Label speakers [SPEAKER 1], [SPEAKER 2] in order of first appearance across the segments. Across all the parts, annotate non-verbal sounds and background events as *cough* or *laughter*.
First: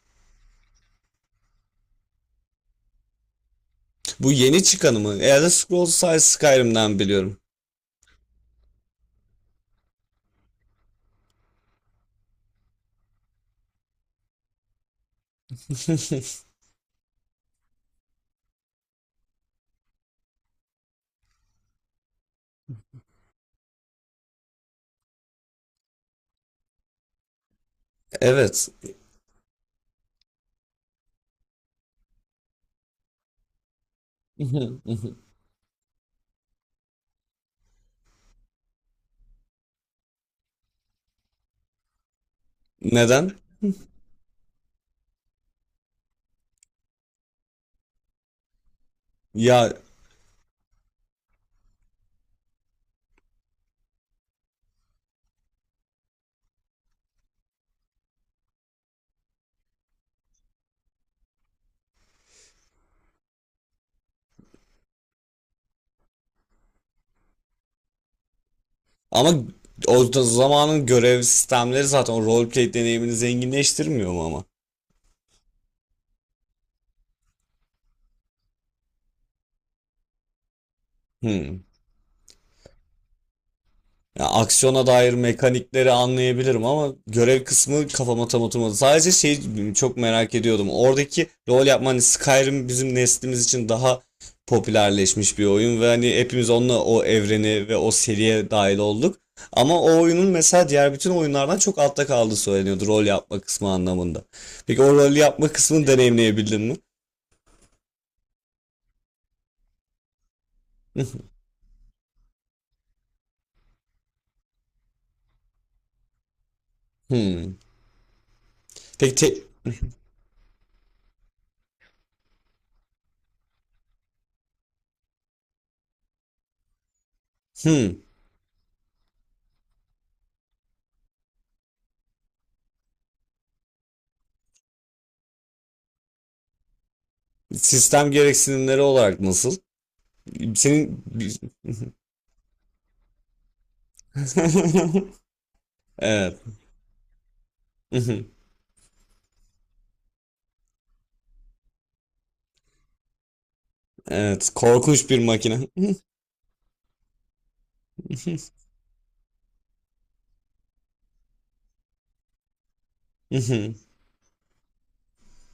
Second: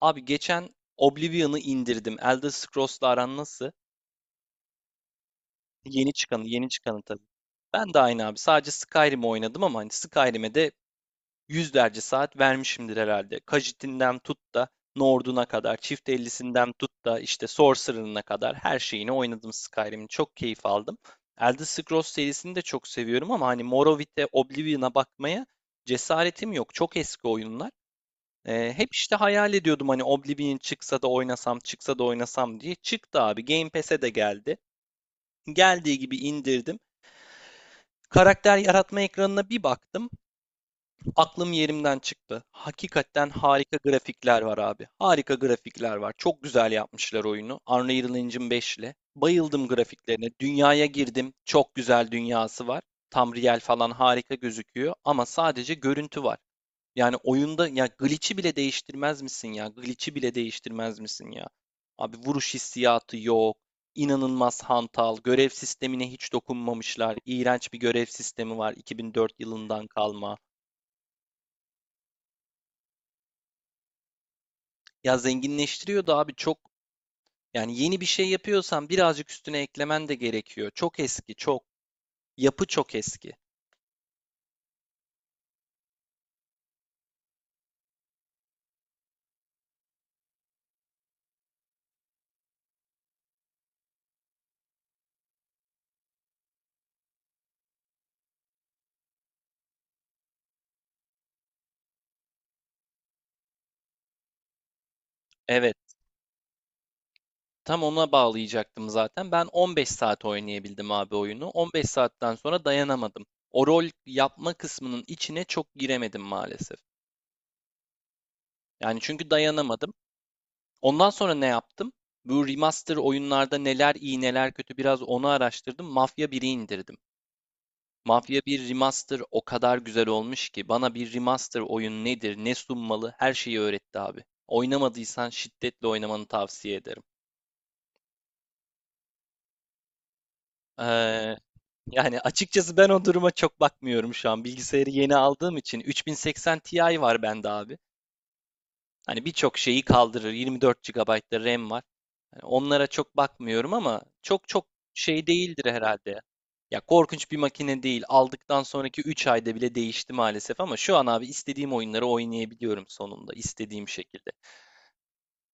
[SPEAKER 1] Abi geçen Oblivion'ı indirdim. Elder Scrolls'la aran nasıl?
[SPEAKER 2] Bu yeni çıkanı mı? Elder Scrolls
[SPEAKER 1] Yeni
[SPEAKER 2] sadece
[SPEAKER 1] çıkanı, yeni
[SPEAKER 2] Skyrim'den
[SPEAKER 1] çıkanı tabii.
[SPEAKER 2] biliyorum.
[SPEAKER 1] Ben de aynı abi. Sadece Skyrim'i oynadım ama hani Skyrim'e de yüzlerce saat vermişimdir herhalde. Khajiit'inden tut da Nord'una kadar, Çift
[SPEAKER 2] *laughs*
[SPEAKER 1] 50'sinden tut da işte Sorcerer'ına kadar her şeyini oynadım Skyrim'in. Çok keyif aldım. Elder Scrolls serisini de çok seviyorum ama hani Morrowind'e, Oblivion'a bakmaya cesaretim yok. Çok eski oyunlar.
[SPEAKER 2] Evet.
[SPEAKER 1] Hep işte hayal ediyordum hani Oblivion çıksa da oynasam, çıksa da oynasam diye. Çıktı abi. Game Pass'e de geldi.
[SPEAKER 2] *laughs*
[SPEAKER 1] Geldiği gibi indirdim. Karakter yaratma ekranına bir baktım. Aklım yerimden çıktı. Hakikaten
[SPEAKER 2] Neden?
[SPEAKER 1] harika grafikler var abi. Harika grafikler var. Çok güzel yapmışlar oyunu. Unreal Engine 5 ile. Bayıldım
[SPEAKER 2] Ya
[SPEAKER 1] grafiklerine. Dünyaya girdim. Çok güzel dünyası var. Tam real falan harika gözüküyor ama sadece görüntü var. Yani oyunda ya glitch'i bile değiştirmez misin ya? Glitch'i bile değiştirmez misin ya? Abi vuruş hissiyatı yok. İnanılmaz hantal. Görev sistemine hiç dokunmamışlar. İğrenç bir görev sistemi var 2004
[SPEAKER 2] ama
[SPEAKER 1] yılından
[SPEAKER 2] o da
[SPEAKER 1] kalma.
[SPEAKER 2] zamanın görev sistemleri zaten o roleplay deneyimini zenginleştirmiyor mu ama?
[SPEAKER 1] Ya zenginleştiriyordu abi çok. Yani yeni bir şey yapıyorsan birazcık üstüne eklemen de gerekiyor. Çok eski,
[SPEAKER 2] Hmm.
[SPEAKER 1] çok. Yapı çok eski.
[SPEAKER 2] Ya aksiyona dair mekanikleri anlayabilirim ama görev kısmı kafama tam oturmadı. Sadece çok merak ediyordum. Oradaki rol yapma, hani Skyrim bizim neslimiz için daha popülerleşmiş bir oyun ve hani hepimiz onunla o evreni ve o seriye dahil olduk. Ama o oyunun mesela diğer bütün oyunlardan çok altta kaldığı söyleniyordu, rol yapma kısmı anlamında. Peki o rol yapma
[SPEAKER 1] Evet.
[SPEAKER 2] kısmını deneyimleyebildin mi?
[SPEAKER 1] Tam ona bağlayacaktım zaten. Ben 15 saat oynayabildim abi oyunu. 15 saatten sonra dayanamadım. O rol yapma kısmının içine çok giremedim maalesef.
[SPEAKER 2] Hmm.
[SPEAKER 1] Yani
[SPEAKER 2] Peki
[SPEAKER 1] çünkü
[SPEAKER 2] te-
[SPEAKER 1] dayanamadım. Ondan sonra ne yaptım? Bu remaster oyunlarda neler iyi neler kötü biraz onu araştırdım. Mafya biri indirdim.
[SPEAKER 2] hmm.
[SPEAKER 1] Mafya bir remaster o kadar güzel olmuş ki bana bir remaster oyun nedir, ne sunmalı her şeyi öğretti abi. Oynamadıysan şiddetle oynamanı tavsiye ederim.
[SPEAKER 2] Sistem gereksinimleri olarak nasıl? Senin
[SPEAKER 1] Ee, Yani açıkçası ben o duruma çok bakmıyorum şu an. Bilgisayarı yeni
[SPEAKER 2] *laughs*
[SPEAKER 1] aldığım için
[SPEAKER 2] Evet.
[SPEAKER 1] 3080 Ti var bende abi.
[SPEAKER 2] *laughs*
[SPEAKER 1] Hani birçok şeyi kaldırır. 24 gigabayt da RAM var. Hani onlara çok bakmıyorum ama çok
[SPEAKER 2] Evet.
[SPEAKER 1] çok
[SPEAKER 2] Korkunç bir
[SPEAKER 1] şey
[SPEAKER 2] makine.
[SPEAKER 1] değildir
[SPEAKER 2] *laughs*
[SPEAKER 1] herhalde. Ya, korkunç bir makine değil. Aldıktan sonraki 3 ayda bile değişti maalesef ama şu an abi istediğim oyunları oynayabiliyorum sonunda istediğim şekilde.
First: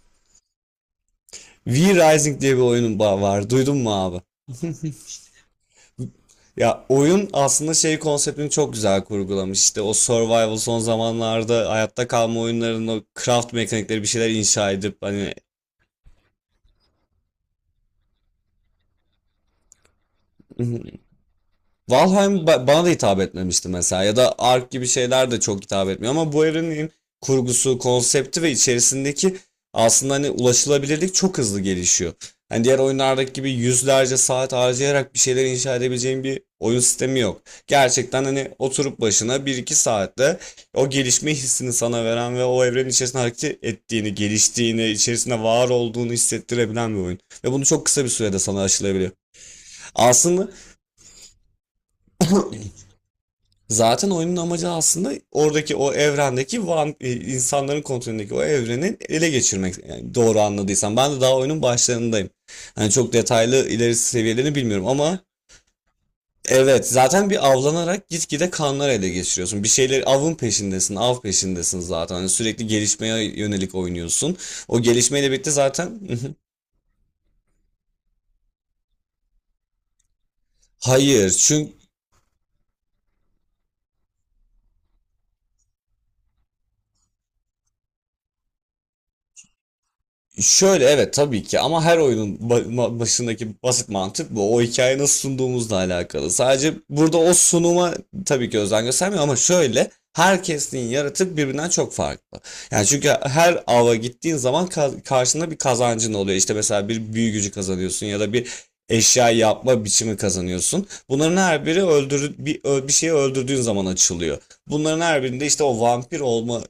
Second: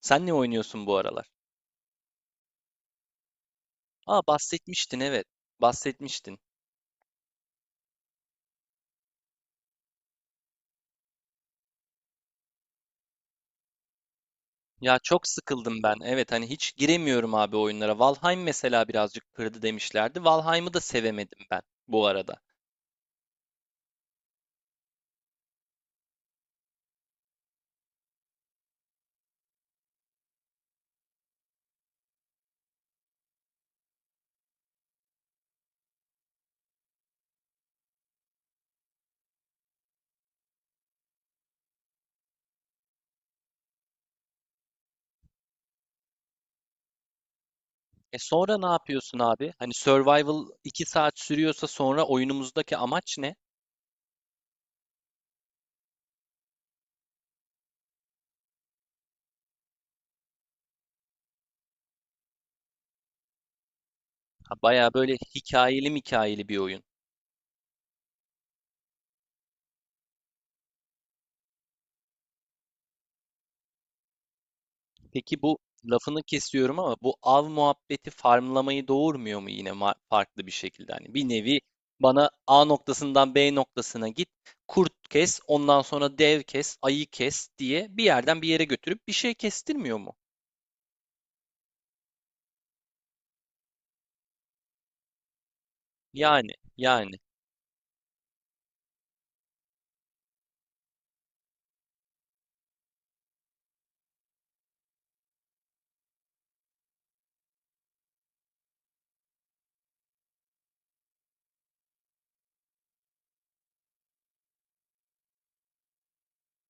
[SPEAKER 1] Sen ne oynuyorsun bu aralar?
[SPEAKER 2] V Rising diye bir oyunun var. Duydun mu abi?
[SPEAKER 1] Aa,
[SPEAKER 2] *laughs*
[SPEAKER 1] bahsetmiştin, evet. Bahsetmiştin.
[SPEAKER 2] Ya oyun aslında konseptini çok güzel kurgulamış. İşte o survival, son zamanlarda hayatta kalma oyunlarının o craft mekanikleri, bir şeyler inşa edip
[SPEAKER 1] Ya çok
[SPEAKER 2] hani…
[SPEAKER 1] sıkıldım ben. Evet hani hiç giremiyorum abi oyunlara. Valheim mesela birazcık kırdı demişlerdi. Valheim'ı da
[SPEAKER 2] *laughs*
[SPEAKER 1] sevemedim ben bu arada.
[SPEAKER 2] Bana da hitap etmemişti mesela, ya da Ark gibi şeyler de çok hitap etmiyor, ama bu evrenin kurgusu, konsepti ve içerisindeki, aslında hani ulaşılabilirlik çok hızlı gelişiyor. Hani diğer oyunlardaki gibi yüzlerce saat harcayarak bir şeyler inşa edebileceğin bir oyun sistemi yok. Gerçekten hani oturup başına bir iki saatte o gelişme hissini sana veren ve o evrenin içerisinde hareket ettiğini, geliştiğini, içerisinde var olduğunu hissettirebilen bir oyun. Ve bunu çok kısa bir
[SPEAKER 1] E
[SPEAKER 2] sürede
[SPEAKER 1] sonra
[SPEAKER 2] sana
[SPEAKER 1] ne
[SPEAKER 2] aşılayabiliyor.
[SPEAKER 1] yapıyorsun abi? Hani survival
[SPEAKER 2] Aslında…
[SPEAKER 1] 2 saat sürüyorsa sonra oyunumuzdaki amaç ne?
[SPEAKER 2] Zaten oyunun amacı aslında oradaki o evrendeki insanların kontrolündeki o evrenin ele geçirmek. Yani doğru anladıysam. Ben de daha oyunun başlarındayım. Hani çok detaylı ilerisi seviyelerini
[SPEAKER 1] Ha,
[SPEAKER 2] bilmiyorum
[SPEAKER 1] baya böyle
[SPEAKER 2] ama…
[SPEAKER 1] hikayeli hikayeli bir oyun.
[SPEAKER 2] Evet, zaten bir avlanarak gitgide kanlar ele geçiriyorsun. Bir şeyler, av peşindesin zaten. Hani sürekli gelişmeye yönelik oynuyorsun. O gelişmeyle
[SPEAKER 1] Peki
[SPEAKER 2] birlikte
[SPEAKER 1] bu,
[SPEAKER 2] zaten…
[SPEAKER 1] lafını kesiyorum ama bu av muhabbeti farmlamayı doğurmuyor mu yine farklı bir
[SPEAKER 2] *laughs*
[SPEAKER 1] şekilde? Hani bir
[SPEAKER 2] Hayır,
[SPEAKER 1] nevi
[SPEAKER 2] çünkü…
[SPEAKER 1] bana A noktasından B noktasına git, kurt kes, ondan sonra dev kes, ayı kes diye bir yerden bir yere götürüp bir şey kestirmiyor mu?
[SPEAKER 2] Şöyle, evet tabii ki, ama her oyunun başındaki basit mantık bu. O hikayeyi nasıl sunduğumuzla alakalı.
[SPEAKER 1] Yani,
[SPEAKER 2] Sadece burada
[SPEAKER 1] yani.
[SPEAKER 2] o sunuma tabii ki özen göstermiyor, ama şöyle, herkesin yaratık birbirinden çok farklı. Yani çünkü her ava gittiğin zaman karşında bir kazancın oluyor. İşte mesela bir büyü gücü kazanıyorsun ya da bir eşya yapma biçimi kazanıyorsun. Bunların her biri bir şeyi öldürdüğün zaman açılıyor. Bunların her birinde işte o vampir olma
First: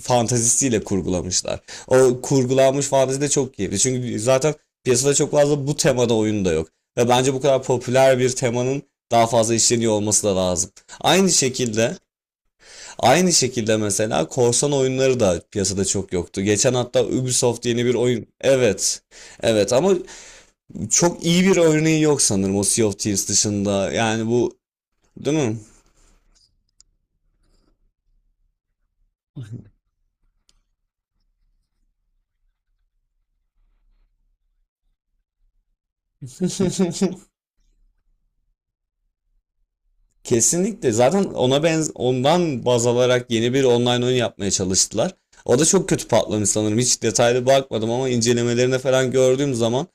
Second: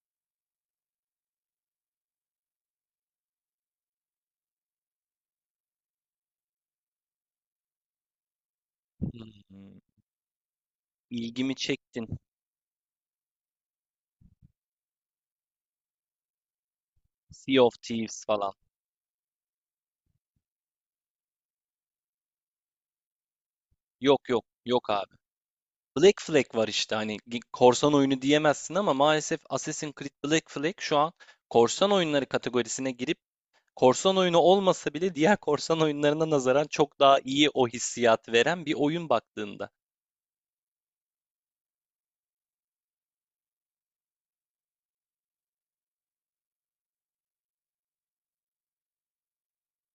[SPEAKER 2] fantazisiyle kurgulamışlar. O kurgulanmış fantezi de çok keyifli. Çünkü zaten piyasada çok fazla bu temada oyun da yok. Ve bence bu kadar popüler bir temanın daha fazla
[SPEAKER 1] Hmm.
[SPEAKER 2] işleniyor olması da lazım. Aynı
[SPEAKER 1] İlgimi
[SPEAKER 2] şekilde,
[SPEAKER 1] çektin.
[SPEAKER 2] aynı şekilde, mesela korsan oyunları da piyasada çok yoktu. Geçen hatta
[SPEAKER 1] Sea
[SPEAKER 2] Ubisoft
[SPEAKER 1] of
[SPEAKER 2] yeni bir
[SPEAKER 1] Thieves
[SPEAKER 2] oyun.
[SPEAKER 1] falan.
[SPEAKER 2] Evet. Evet ama çok iyi bir örneği yok sanırım, o Sea of Thieves dışında.
[SPEAKER 1] Yok
[SPEAKER 2] Yani
[SPEAKER 1] yok,
[SPEAKER 2] bu,
[SPEAKER 1] yok abi.
[SPEAKER 2] değil mi?
[SPEAKER 1] Black Flag var işte hani korsan oyunu diyemezsin ama maalesef Assassin's Creed Black Flag şu an korsan oyunları kategorisine girip korsan oyunu olmasa bile diğer korsan oyunlarına nazaran çok daha
[SPEAKER 2] *laughs*
[SPEAKER 1] iyi o hissiyat veren bir oyun baktığında.
[SPEAKER 2] Kesinlikle. Zaten ona benz ondan baz alarak yeni bir online oyun yapmaya çalıştılar. O da çok kötü patlamış sanırım. Hiç detaylı bakmadım ama incelemelerine falan gördüğüm zaman,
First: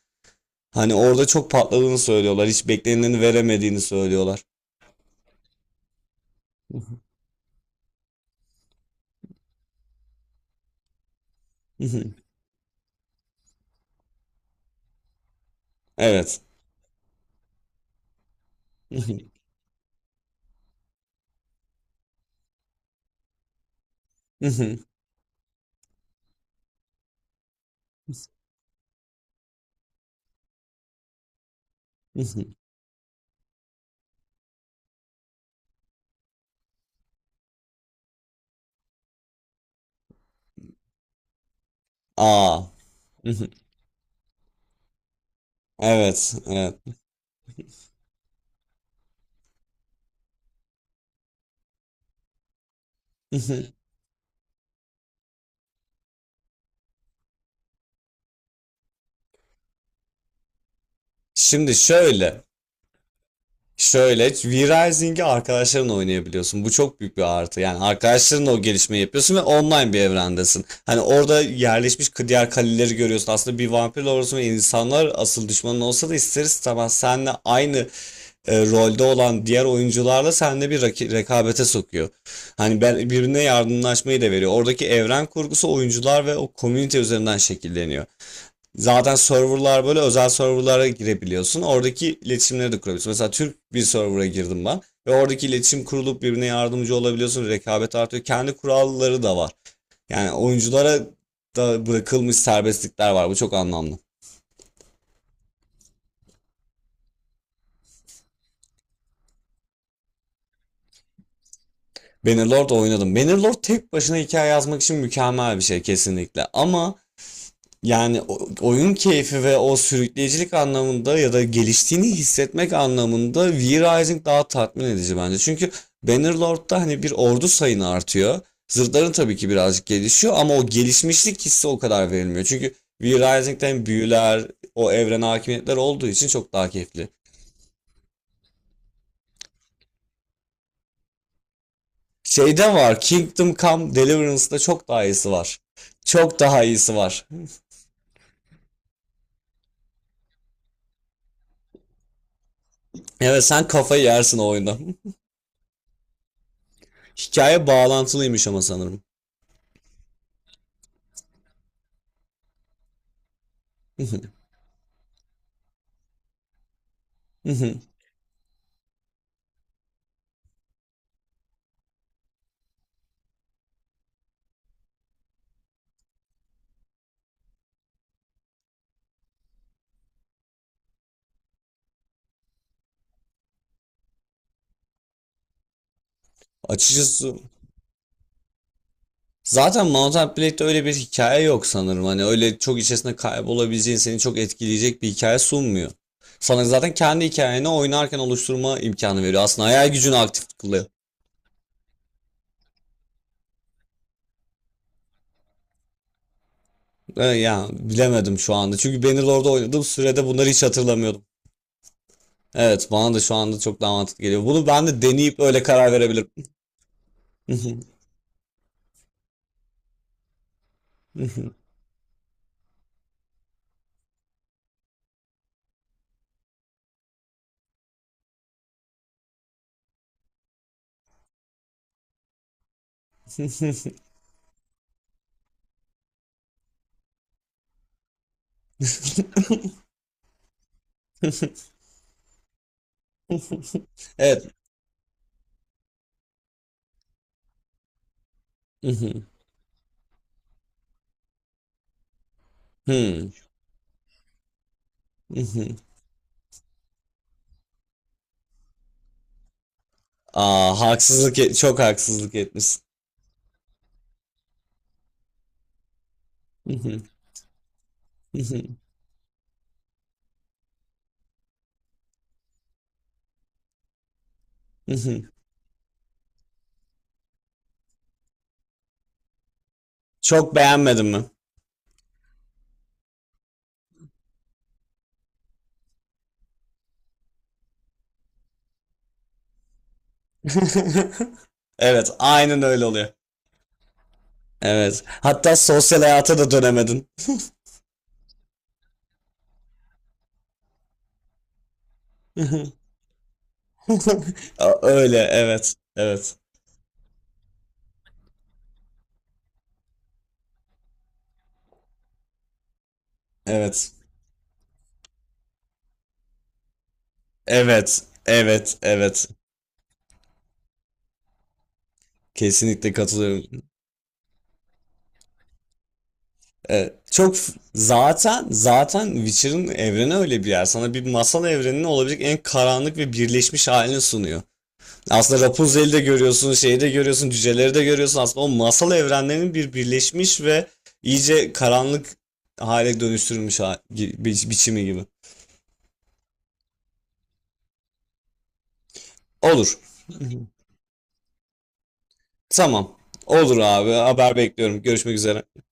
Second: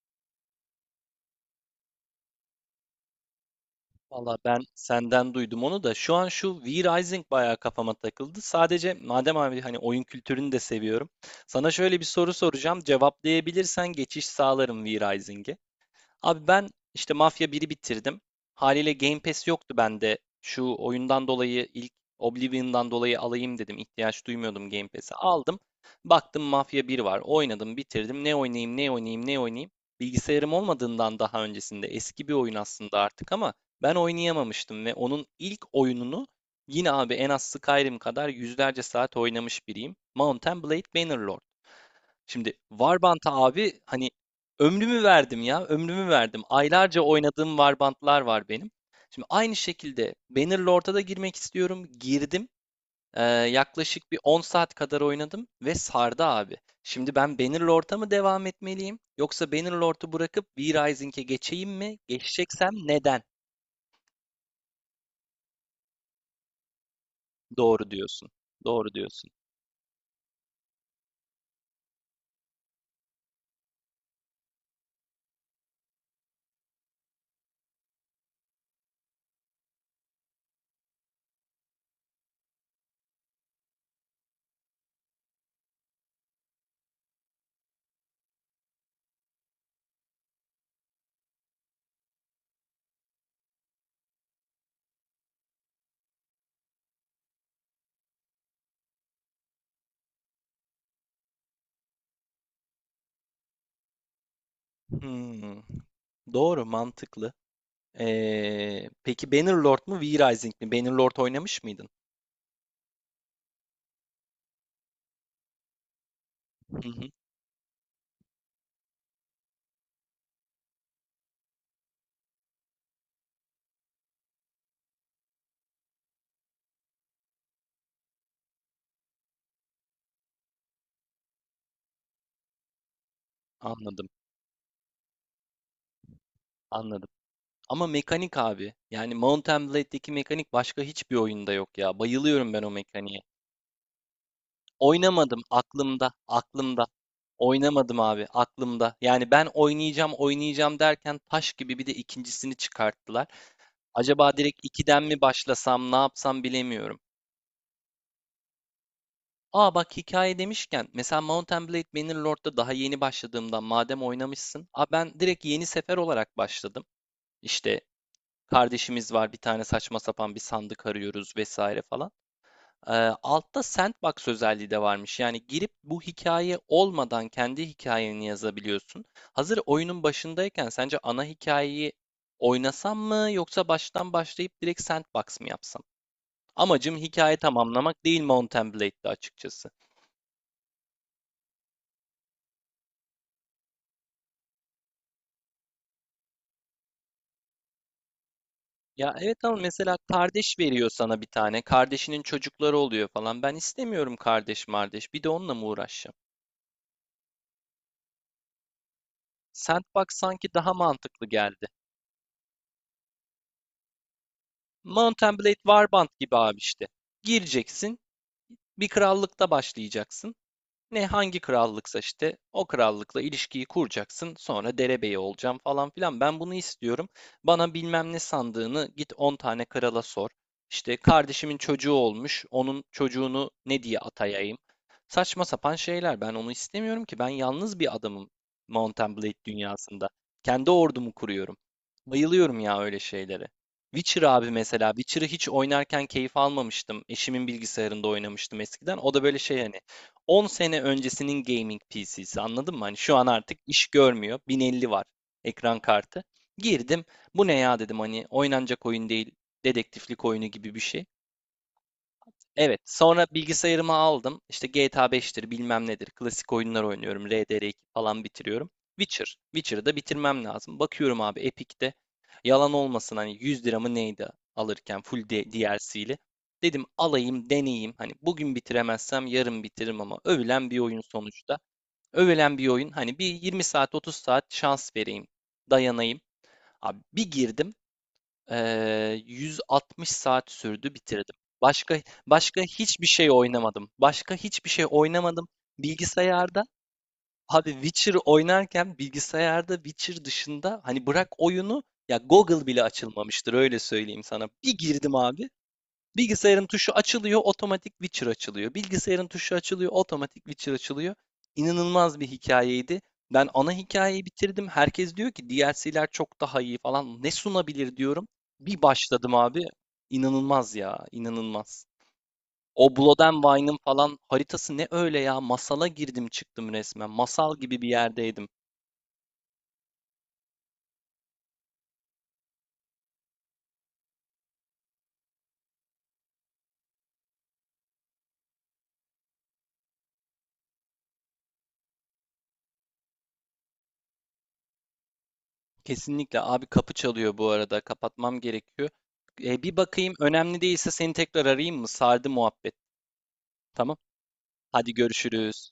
[SPEAKER 2] hani orada çok patladığını söylüyorlar. Hiç beklenileni veremediğini
[SPEAKER 1] Valla
[SPEAKER 2] söylüyorlar.
[SPEAKER 1] ben senden duydum onu da. Şu an şu V Rising bayağı kafama takıldı. Sadece madem abi hani oyun kültürünü de seviyorum. Sana şöyle bir
[SPEAKER 2] *laughs*
[SPEAKER 1] soru soracağım. Cevaplayabilirsen geçiş sağlarım V Rising'e.
[SPEAKER 2] Evet.
[SPEAKER 1] Abi ben işte Mafya biri bitirdim. Haliyle Game Pass yoktu bende. Şu oyundan dolayı ilk Oblivion'dan dolayı alayım dedim. İhtiyaç duymuyordum
[SPEAKER 2] *laughs*
[SPEAKER 1] Game Pass'e. Aldım. Baktım Mafya bir var. Oynadım, bitirdim. Ne oynayayım, ne oynayayım, ne oynayayım. Bilgisayarım olmadığından daha öncesinde eski bir oyun aslında artık ama ben oynayamamıştım ve onun ilk oyununu yine abi en az Skyrim kadar yüzlerce saat oynamış biriyim. Mount and Blade Bannerlord. Şimdi
[SPEAKER 2] Aa.
[SPEAKER 1] Warband'a
[SPEAKER 2] *laughs*
[SPEAKER 1] abi hani ömrümü verdim ya, ömrümü
[SPEAKER 2] Evet,
[SPEAKER 1] verdim.
[SPEAKER 2] evet.
[SPEAKER 1] Aylarca oynadığım Warband'lar var benim. Şimdi aynı şekilde Bannerlord'a da girmek istiyorum. Girdim.
[SPEAKER 2] *laughs*
[SPEAKER 1] Yaklaşık bir 10 saat kadar oynadım ve sardı abi. Şimdi ben Bannerlord'a mı devam etmeliyim yoksa Bannerlord'u bırakıp V-Rising'e geçeyim
[SPEAKER 2] Şimdi
[SPEAKER 1] mi?
[SPEAKER 2] şöyle.
[SPEAKER 1] Geçeceksem neden?
[SPEAKER 2] Şöyle, V-Rising'i arkadaşlarınla oynayabiliyorsun. Bu çok büyük bir artı. Yani
[SPEAKER 1] Doğru diyorsun.
[SPEAKER 2] arkadaşlarınla o
[SPEAKER 1] Doğru
[SPEAKER 2] gelişmeyi
[SPEAKER 1] diyorsun.
[SPEAKER 2] yapıyorsun ve online bir evrendesin. Hani orada yerleşmiş diğer kaleleri görüyorsun. Aslında bir vampir olursun ve insanlar asıl düşmanın olsa da ister istemez seninle aynı rolde olan diğer oyuncularla seninle bir rekabete sokuyor. Hani ben birbirine yardımlaşmayı da veriyor. Oradaki evren kurgusu oyuncular ve o komünite üzerinden şekilleniyor. Zaten serverlar, böyle özel serverlara girebiliyorsun. Oradaki iletişimleri de kurabiliyorsun. Mesela Türk bir server'a girdim ben ve oradaki iletişim kurulup birbirine yardımcı olabiliyorsun. Rekabet artıyor. Kendi kuralları da var. Yani oyunculara da bırakılmış serbestlikler var. Bu çok anlamlı.
[SPEAKER 1] Hmm, doğru, mantıklı. Peki Bannerlord mu V-Rising mi? Bannerlord oynamış mıydın?
[SPEAKER 2] Bannerlord oynadım. Bannerlord tek başına hikaye yazmak için mükemmel bir şey kesinlikle.
[SPEAKER 1] Hı
[SPEAKER 2] Ama…
[SPEAKER 1] hı.
[SPEAKER 2] Yani oyun keyfi ve o sürükleyicilik anlamında, ya da geliştiğini hissetmek anlamında V-Rising daha tatmin edici bence. Çünkü Bannerlord'da hani bir ordu sayını artıyor. Zırhların tabii ki birazcık gelişiyor, ama o gelişmişlik hissi o kadar verilmiyor. Çünkü V-Rising'den
[SPEAKER 1] Anladım,
[SPEAKER 2] büyüler, o evrene hakimiyetler olduğu için çok daha
[SPEAKER 1] anladım.
[SPEAKER 2] keyifli.
[SPEAKER 1] Ama mekanik abi. Yani Mount Blade'deki mekanik başka hiçbir oyunda yok ya. Bayılıyorum ben o
[SPEAKER 2] Şeyde var,
[SPEAKER 1] mekaniğe.
[SPEAKER 2] Kingdom Come Deliverance'da çok daha iyisi
[SPEAKER 1] Oynamadım
[SPEAKER 2] var.
[SPEAKER 1] aklımda,
[SPEAKER 2] Çok daha
[SPEAKER 1] aklımda.
[SPEAKER 2] iyisi var.
[SPEAKER 1] Oynamadım abi aklımda. Yani ben oynayacağım, oynayacağım derken taş gibi bir de ikincisini çıkarttılar.
[SPEAKER 2] Evet, sen kafayı yersin
[SPEAKER 1] Acaba
[SPEAKER 2] o
[SPEAKER 1] direkt
[SPEAKER 2] oyunda.
[SPEAKER 1] ikiden mi başlasam, ne yapsam bilemiyorum.
[SPEAKER 2] *laughs* Hikaye bağlantılıymış ama sanırım.
[SPEAKER 1] Aa bak, hikaye demişken mesela Mount and Blade Bannerlord'da daha yeni başladığımdan madem oynamışsın. Aa ben direkt yeni sefer olarak başladım. İşte
[SPEAKER 2] *laughs*
[SPEAKER 1] kardeşimiz var. Bir tane saçma sapan bir sandık arıyoruz vesaire falan. Ee, altta sandbox özelliği de varmış. Yani girip bu hikaye olmadan kendi hikayeni yazabiliyorsun. Hazır oyunun başındayken sence ana hikayeyi oynasam mı yoksa baştan başlayıp direkt sandbox mı yapsam? Amacım
[SPEAKER 2] Açıkçası
[SPEAKER 1] hikaye tamamlamak değil Mount and Blade'de açıkçası.
[SPEAKER 2] zaten Mount Blade'de öyle bir hikaye yok sanırım. Hani öyle çok içerisinde kaybolabileceğin, seni çok etkileyecek bir hikaye sunmuyor. Sana zaten kendi hikayeni oynarken oluşturma
[SPEAKER 1] Ya
[SPEAKER 2] imkanı
[SPEAKER 1] evet
[SPEAKER 2] veriyor.
[SPEAKER 1] ama
[SPEAKER 2] Aslında hayal
[SPEAKER 1] mesela
[SPEAKER 2] gücünü aktif
[SPEAKER 1] kardeş
[SPEAKER 2] kılıyor.
[SPEAKER 1] veriyor sana bir tane. Kardeşinin çocukları oluyor falan. Ben istemiyorum kardeş mardeş. Bir de onunla mı uğraşacağım?
[SPEAKER 2] Ya bilemedim şu anda. Çünkü Bannerlord'da oynadığım
[SPEAKER 1] Sandbox
[SPEAKER 2] sürede bunları
[SPEAKER 1] sanki
[SPEAKER 2] hiç
[SPEAKER 1] daha
[SPEAKER 2] hatırlamıyordum.
[SPEAKER 1] mantıklı geldi.
[SPEAKER 2] Evet, bana da şu anda çok daha mantıklı geliyor. Bunu ben de
[SPEAKER 1] Mount and
[SPEAKER 2] deneyip
[SPEAKER 1] Blade
[SPEAKER 2] öyle karar
[SPEAKER 1] Warband
[SPEAKER 2] verebilirim.
[SPEAKER 1] gibi abi işte. Gireceksin, bir krallıkta başlayacaksın. Ne hangi
[SPEAKER 2] *laughs*
[SPEAKER 1] krallıksa işte o krallıkla ilişkiyi kuracaksın sonra derebeyi olacağım falan filan ben bunu istiyorum. Bana bilmem ne sandığını git 10 tane krala sor. İşte kardeşimin çocuğu olmuş onun çocuğunu ne diye atayayım. Saçma sapan şeyler ben onu istemiyorum ki ben yalnız bir adamım Mountain Blade dünyasında. Kendi ordumu kuruyorum. Bayılıyorum ya öyle şeylere. Witcher
[SPEAKER 2] Evet.
[SPEAKER 1] abi mesela Witcher'ı hiç oynarken keyif almamıştım. Eşimin bilgisayarında oynamıştım eskiden. O da böyle şey hani 10 sene öncesinin gaming PC'si anladın mı? Hani şu an artık iş görmüyor. 1050 var ekran
[SPEAKER 2] *laughs*
[SPEAKER 1] kartı. Girdim. Bu ne ya dedim hani oynanacak oyun değil. Dedektiflik oyunu gibi
[SPEAKER 2] Aa,
[SPEAKER 1] bir şey.
[SPEAKER 2] çok haksızlık
[SPEAKER 1] Evet.
[SPEAKER 2] etmişsin.
[SPEAKER 1] Sonra bilgisayarımı aldım. İşte GTA 5'tir bilmem nedir. Klasik oyunlar oynuyorum. RDR2 falan bitiriyorum. Witcher. Witcher'ı da bitirmem lazım. Bakıyorum abi Epic'te. Yalan olmasın hani 100 lira mı neydi alırken full
[SPEAKER 2] *laughs*
[SPEAKER 1] DLC'li. Dedim alayım deneyeyim. Hani bugün bitiremezsem yarın bitiririm ama
[SPEAKER 2] Çok
[SPEAKER 1] övülen bir oyun
[SPEAKER 2] beğenmedin mi?
[SPEAKER 1] sonuçta. Övülen bir oyun hani bir 20 saat 30 saat şans vereyim. Dayanayım. Abi bir girdim. 160 saat sürdü bitirdim.
[SPEAKER 2] *laughs*
[SPEAKER 1] Başka
[SPEAKER 2] Evet, aynen
[SPEAKER 1] başka
[SPEAKER 2] öyle
[SPEAKER 1] hiçbir
[SPEAKER 2] oluyor.
[SPEAKER 1] şey oynamadım. Başka hiçbir şey
[SPEAKER 2] Evet.
[SPEAKER 1] oynamadım.
[SPEAKER 2] Hatta sosyal hayata da
[SPEAKER 1] Bilgisayarda
[SPEAKER 2] dönemedin.
[SPEAKER 1] abi Witcher oynarken bilgisayarda Witcher dışında hani bırak oyunu ya Google bile
[SPEAKER 2] *laughs*
[SPEAKER 1] açılmamıştır öyle söyleyeyim sana. Bir girdim
[SPEAKER 2] Öyle,
[SPEAKER 1] abi.
[SPEAKER 2] evet. Evet.
[SPEAKER 1] Bilgisayarın tuşu açılıyor, otomatik Witcher açılıyor. Bilgisayarın tuşu açılıyor, otomatik Witcher açılıyor. İnanılmaz bir hikayeydi. Ben ana
[SPEAKER 2] Evet.
[SPEAKER 1] hikayeyi bitirdim. Herkes diyor ki DLC'ler çok daha iyi falan. Ne sunabilir
[SPEAKER 2] Evet.
[SPEAKER 1] diyorum.
[SPEAKER 2] Evet.
[SPEAKER 1] Bir
[SPEAKER 2] Evet.
[SPEAKER 1] başladım abi. İnanılmaz ya, inanılmaz.
[SPEAKER 2] Kesinlikle
[SPEAKER 1] O Blood and
[SPEAKER 2] katılıyorum.
[SPEAKER 1] Wine'ın falan haritası ne öyle ya? Masala girdim çıktım
[SPEAKER 2] Evet.
[SPEAKER 1] resmen.
[SPEAKER 2] Çok f-
[SPEAKER 1] Masal gibi bir
[SPEAKER 2] zaten
[SPEAKER 1] yerdeydim.
[SPEAKER 2] zaten Witcher'ın evreni öyle bir yer. Sana bir masal evreninin olabilecek en karanlık ve birleşmiş halini sunuyor. Aslında Rapunzel'i de görüyorsun, şeyi de görüyorsun, cüceleri de görüyorsun. Aslında o masal evrenlerinin bir birleşmiş ve iyice karanlık hale dönüştürülmüş biçimi gibi.
[SPEAKER 1] Kesinlikle abi kapı çalıyor bu arada. Kapatmam gerekiyor. E,
[SPEAKER 2] Olur.
[SPEAKER 1] bir bakayım önemli değilse seni tekrar arayayım mı? Sardı muhabbet.
[SPEAKER 2] Tamam. Olur abi.
[SPEAKER 1] Tamam.
[SPEAKER 2] Haber bekliyorum.
[SPEAKER 1] Hadi
[SPEAKER 2] Görüşmek üzere.
[SPEAKER 1] görüşürüz.